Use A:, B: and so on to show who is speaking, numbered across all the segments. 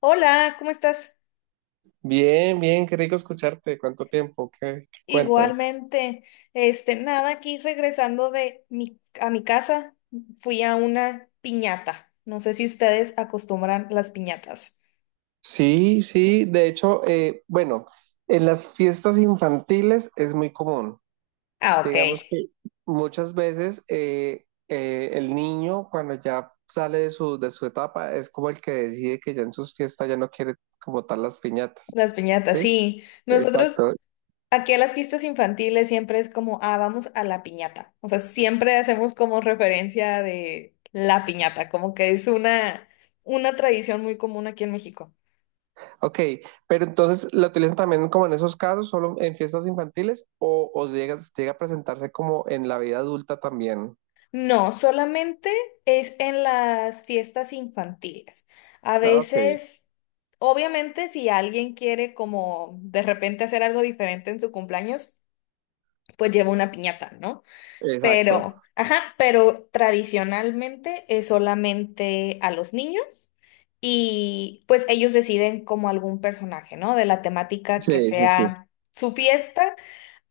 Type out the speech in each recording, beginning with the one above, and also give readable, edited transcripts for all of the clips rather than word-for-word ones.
A: Hola, ¿cómo estás?
B: Bien, bien, qué rico escucharte. ¿Cuánto tiempo? ¿Qué cuentas?
A: Igualmente, nada, aquí regresando a mi casa, fui a una piñata. No sé si ustedes acostumbran las piñatas.
B: Sí, sí, de hecho, bueno, en las fiestas infantiles es muy común.
A: Ah, ok,
B: Digamos que muchas veces el niño cuando ya sale de su etapa es como el que decide que ya en sus fiestas ya no quiere como tal las piñatas,
A: las piñatas,
B: ¿sí?
A: sí. Nosotros
B: Exacto.
A: aquí a las fiestas infantiles siempre es como, ah, vamos a la piñata. O sea, siempre hacemos como referencia de la piñata, como que es una tradición muy común aquí en México.
B: Ok, pero entonces la utilizan también como en esos casos, solo en fiestas infantiles o llega a presentarse como en la vida adulta también.
A: No, solamente es en las fiestas infantiles. A
B: Ah, ok,
A: veces, obviamente, si alguien quiere como de repente hacer algo diferente en su cumpleaños, pues lleva una piñata, ¿no?
B: exacto.
A: Pero, ajá, pero tradicionalmente es solamente a los niños y pues ellos deciden como algún personaje, ¿no? De la temática que
B: Sí, sí, sí.
A: sea su fiesta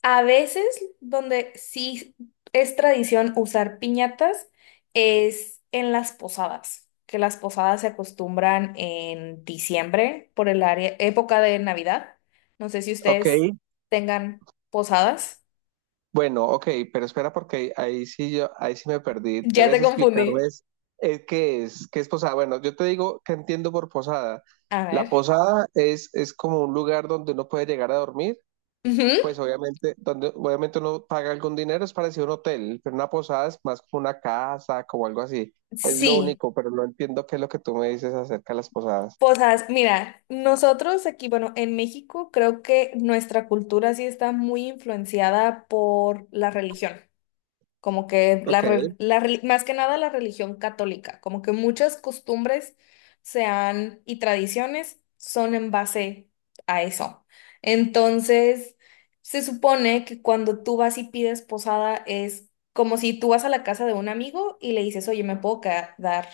A: a veces, donde sí es tradición usar piñatas, es en las posadas, que las posadas se acostumbran en diciembre por el área, época de Navidad. No sé si
B: Ok,
A: ustedes tengan posadas.
B: bueno, ok, pero espera porque ahí sí me perdí.
A: Ya te
B: Debes
A: confundí.
B: explicarles qué es posada. Bueno, yo te digo que entiendo por posada.
A: A
B: La
A: ver.
B: posada es como un lugar donde uno puede llegar a dormir, pues
A: Ujú.
B: obviamente, donde obviamente uno paga algún dinero, es parecido a un hotel, pero una posada es más como una casa, como algo así. Es lo
A: Sí,
B: único, pero no entiendo qué es lo que tú me dices acerca de las posadas.
A: posadas. Mira, nosotros aquí, bueno, en México creo que nuestra cultura sí está muy influenciada por la religión. Como que
B: Ok,
A: más que nada la religión católica, como que muchas costumbres se han y tradiciones son en base a eso. Entonces, se supone que cuando tú vas y pides posada es como si tú vas a la casa de un amigo y le dices, oye, ¿me puedo quedar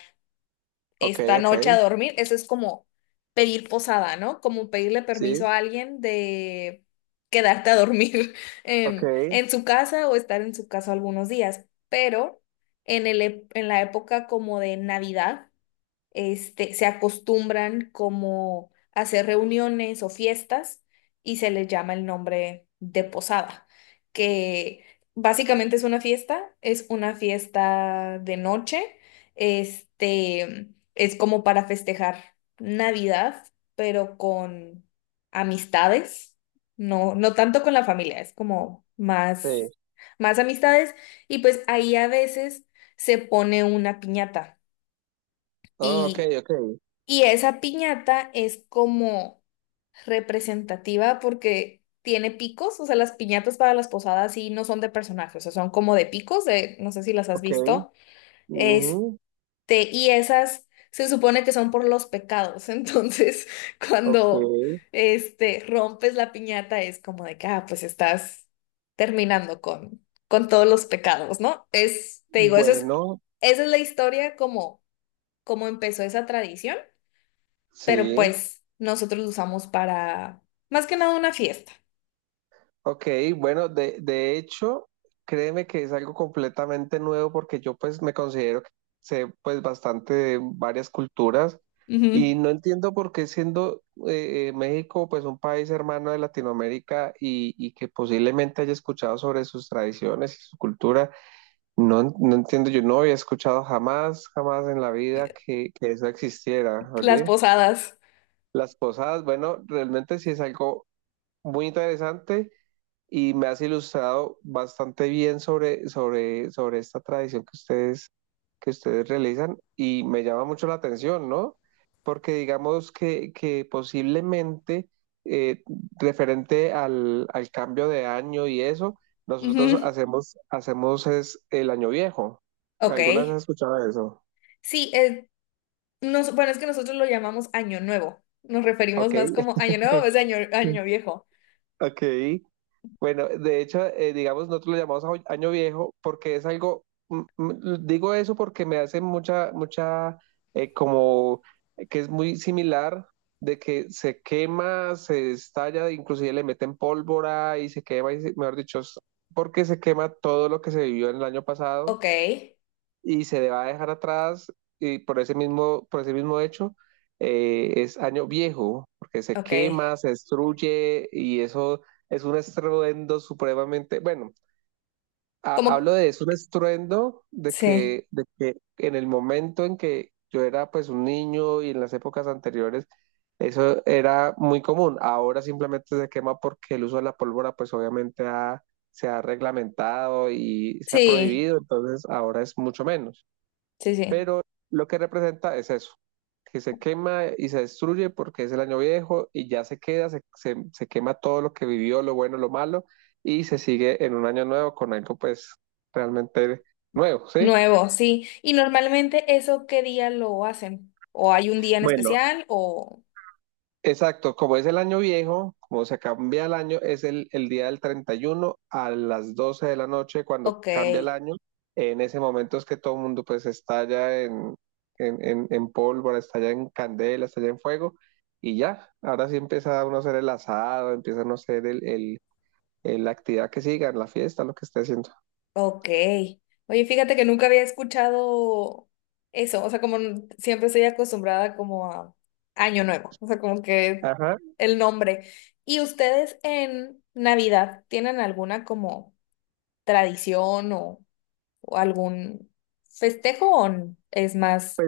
B: ok,
A: esta
B: ok,
A: noche a dormir? Eso es como pedir posada, ¿no? Como pedirle
B: sí,
A: permiso a alguien de quedarte a dormir
B: ok,
A: en su casa o estar en su casa algunos días, pero en la época como de Navidad, se acostumbran como a hacer reuniones o fiestas y se les llama el nombre de posada, que básicamente es una fiesta de noche, este, es como para festejar Navidad, pero con amistades, no, no tanto con la familia, es como más,
B: sí.
A: más amistades y pues ahí a veces se pone una piñata.
B: Oh, ok,
A: Y
B: ok,
A: y esa piñata es como representativa porque tiene picos, o sea, las piñatas para las posadas sí no son de personajes, o sea, son como de picos, de, no sé si las has
B: ok.
A: visto. Este,
B: Ujú,
A: y esas se supone que son por los pecados, entonces
B: ok.
A: cuando rompes la piñata es como de que, ah, pues estás terminando con todos los pecados, ¿no? Es, te digo, eso es
B: Bueno,
A: esa es la historia como empezó esa tradición, pero
B: sí.
A: pues nosotros lo usamos para más que nada una fiesta.
B: Ok, bueno, de hecho, créeme que es algo completamente nuevo porque yo pues me considero que sé pues bastante de varias culturas y
A: Ujú.
B: no entiendo por qué siendo México pues un país hermano de Latinoamérica y que posiblemente haya escuchado sobre sus tradiciones y su cultura, no, no entiendo, yo no había escuchado jamás, jamás en la vida que eso existiera,
A: Las
B: oye.
A: posadas.
B: Las posadas, bueno, realmente sí es algo muy interesante y me has ilustrado bastante bien sobre esta tradición que ustedes realizan y me llama mucho la atención, ¿no? Porque digamos que posiblemente eh, referente al cambio de año y eso, nosotros
A: Ujú.
B: hacemos es el año viejo.
A: Ok.
B: ¿Algunas has escuchado eso?
A: Sí, bueno, es que nosotros lo llamamos año nuevo. Nos referimos
B: Ok,
A: más como año nuevo, es año viejo.
B: ok. Bueno, de hecho, digamos, nosotros lo llamamos año viejo porque es algo, digo eso porque me hace mucha, mucha, como que es muy similar de que se quema, se estalla, inclusive le meten pólvora y se quema, mejor dicho, es porque se quema todo lo que se vivió en el año pasado
A: Ok,
B: y se le va a dejar atrás y por ese mismo hecho es año viejo, porque se
A: ok.
B: quema, se destruye y eso es un estruendo supremamente, bueno,
A: Como,
B: hablo de eso, un estruendo de
A: sí,
B: que en el momento en que yo era pues un niño y en las épocas anteriores, eso era muy común. Ahora simplemente se quema porque el uso de la pólvora pues obviamente se ha reglamentado y se ha
A: sí,
B: prohibido, entonces ahora es mucho menos
A: sí, sí.
B: pero lo que representa es eso, que se quema y se destruye porque es el año viejo y ya se queda, se quema todo lo que vivió, lo bueno, lo malo, y se sigue en un año nuevo con algo pues realmente nuevo, ¿sí?
A: Nuevo, sí. Y normalmente eso, ¿qué día lo hacen? ¿O hay un día en
B: Bueno,
A: especial? O,
B: exacto, como es el año viejo, como se cambia el año, es el día del 31 a las 12 de la noche cuando
A: ok.
B: cambia el año. En ese momento es que todo el mundo pues estalla en pólvora, estalla en candela, estalla en fuego y ya, ahora sí empieza uno a hacer el asado, empieza uno a hacer la actividad que sigan, la fiesta, lo que esté haciendo.
A: Ok. Oye, fíjate que nunca había escuchado eso. O sea, como siempre estoy acostumbrada como a Año Nuevo. O sea, como que
B: Ajá.
A: el nombre. ¿Y ustedes en Navidad tienen alguna como tradición o algún festejo o es más?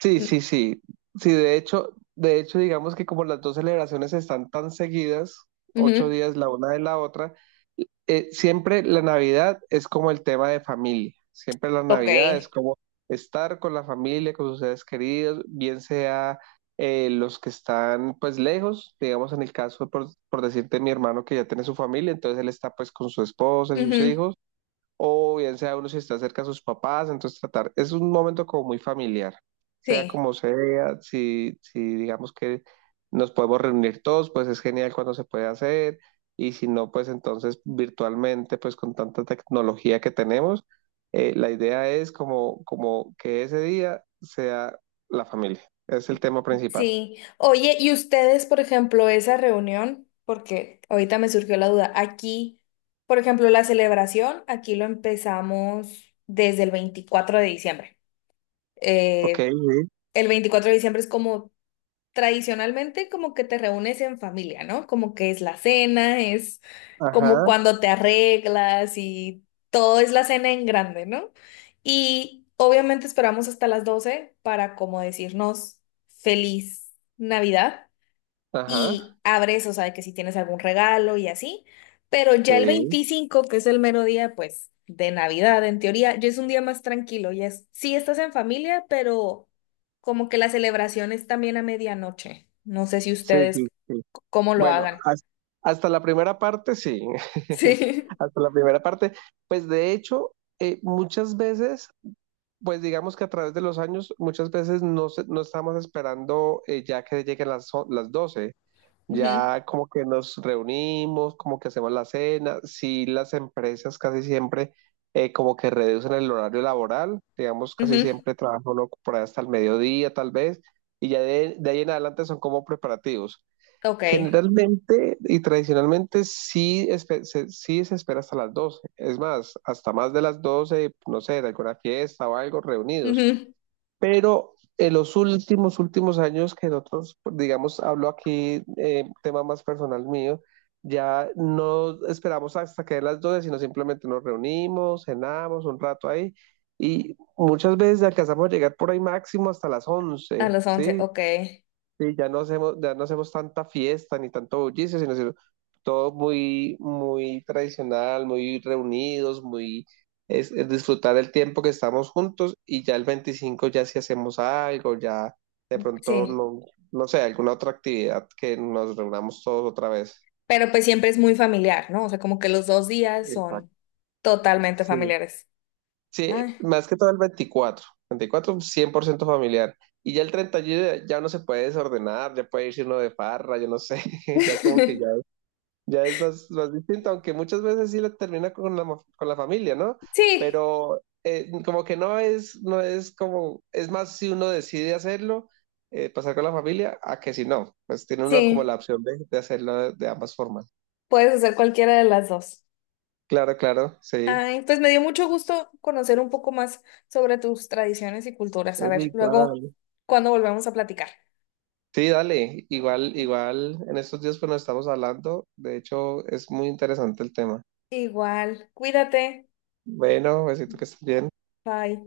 B: Sí,
A: Mm.
B: sí, sí. Sí, de hecho, digamos que como las dos celebraciones están tan seguidas, ocho
A: Ujú.
B: días la una de la otra, siempre la Navidad es como el tema de familia, siempre la
A: Ok.
B: Navidad es como estar con la familia, con sus seres queridos, bien sea los que están pues lejos, digamos en el caso por decirte mi hermano que ya tiene su familia, entonces él está pues con su esposa y sus
A: Ujú.
B: hijos o bien sea uno si está cerca de sus papás, entonces tratar, es un momento como muy familiar, sea
A: Sí.
B: como sea, si digamos que nos podemos reunir todos, pues es genial cuando se puede hacer, y si no, pues entonces virtualmente, pues con tanta tecnología que tenemos, la idea es como que ese día sea la familia, es el tema principal.
A: Sí. Oye, ¿y ustedes, por ejemplo, esa reunión? Porque ahorita me surgió la duda. Aquí, por ejemplo, la celebración, aquí lo empezamos desde el 24 de diciembre.
B: Ok,
A: Eh,
B: sí.
A: el 24 de diciembre es como tradicionalmente como que te reúnes en familia, ¿no? Como que es la cena, es como
B: Ajá,
A: cuando te arreglas y todo es la cena en grande, ¿no? Y obviamente esperamos hasta las 12 para como decirnos feliz Navidad
B: ajá.
A: y abres, o sea, de que si tienes algún regalo y así, pero ya el
B: Sí,
A: 25, que es el mero día, pues, de Navidad, en teoría, ya es un día más tranquilo, ya es, sí estás en familia, pero como que la celebración es también a medianoche. No sé si
B: sí,
A: ustedes
B: sí, sí.
A: cómo lo
B: Bueno,
A: hagan.
B: hasta la primera parte, sí.
A: Sí.
B: Hasta la primera parte. Pues de hecho, muchas veces, pues digamos que a través de los años, muchas veces no, no estamos esperando ya que lleguen las 12.
A: Ujú,
B: Ya como que nos reunimos, como que hacemos la cena. Sí, las empresas casi siempre como que reducen el horario laboral. Digamos, casi
A: ujú,
B: siempre trabajan uno por ahí hasta el mediodía, tal vez. Y ya de ahí en adelante son como preparativos.
A: ok.
B: Generalmente y tradicionalmente sí, sí se espera hasta las 12, es más, hasta más de las 12 no sé, de alguna fiesta o algo, reunidos.
A: Ujú.
B: Pero en los últimos, últimos años que nosotros, digamos, hablo aquí, tema más personal mío, ya no esperamos hasta que den las 12 sino simplemente nos reunimos, cenamos un rato ahí y muchas veces alcanzamos a llegar por ahí máximo hasta las
A: A
B: 11,
A: las 11,
B: ¿sí?
A: ok.
B: Sí, ya no hacemos tanta fiesta ni tanto bullicio, sino todo muy, muy tradicional, muy reunidos, muy es disfrutar el tiempo que estamos juntos y ya el 25 ya si hacemos algo, ya de pronto
A: Sí.
B: no, no sé, alguna otra actividad que nos reunamos todos otra vez.
A: Pero pues siempre es muy familiar, ¿no? O sea, como que los dos días
B: Exacto.
A: son totalmente
B: Sí.
A: familiares.
B: Sí,
A: Ah.
B: más que todo el veinticuatro 100% familiar. Y ya el 31 ya uno se puede desordenar, ya puede irse uno de farra, yo no sé, ya como que ya. Ya es más, más distinto, aunque muchas veces sí la termina con la familia, ¿no?
A: Sí,
B: Pero como que no es como, es más si uno decide hacerlo, pasar con la familia, a que si no, pues tiene uno como
A: sí,
B: la opción de hacerlo de ambas formas.
A: puedes hacer cualquiera de las dos.
B: Claro, claro, sí.
A: Ay, pues me dio mucho gusto conocer un poco más sobre tus tradiciones y culturas. A
B: Oye,
A: ver, luego,
B: igual.
A: cuando volvemos a platicar.
B: Sí, dale, igual, igual, en estos días pues nos estamos hablando, de hecho es muy interesante el tema.
A: Igual, cuídate.
B: Bueno, besito que estés bien.
A: Bye.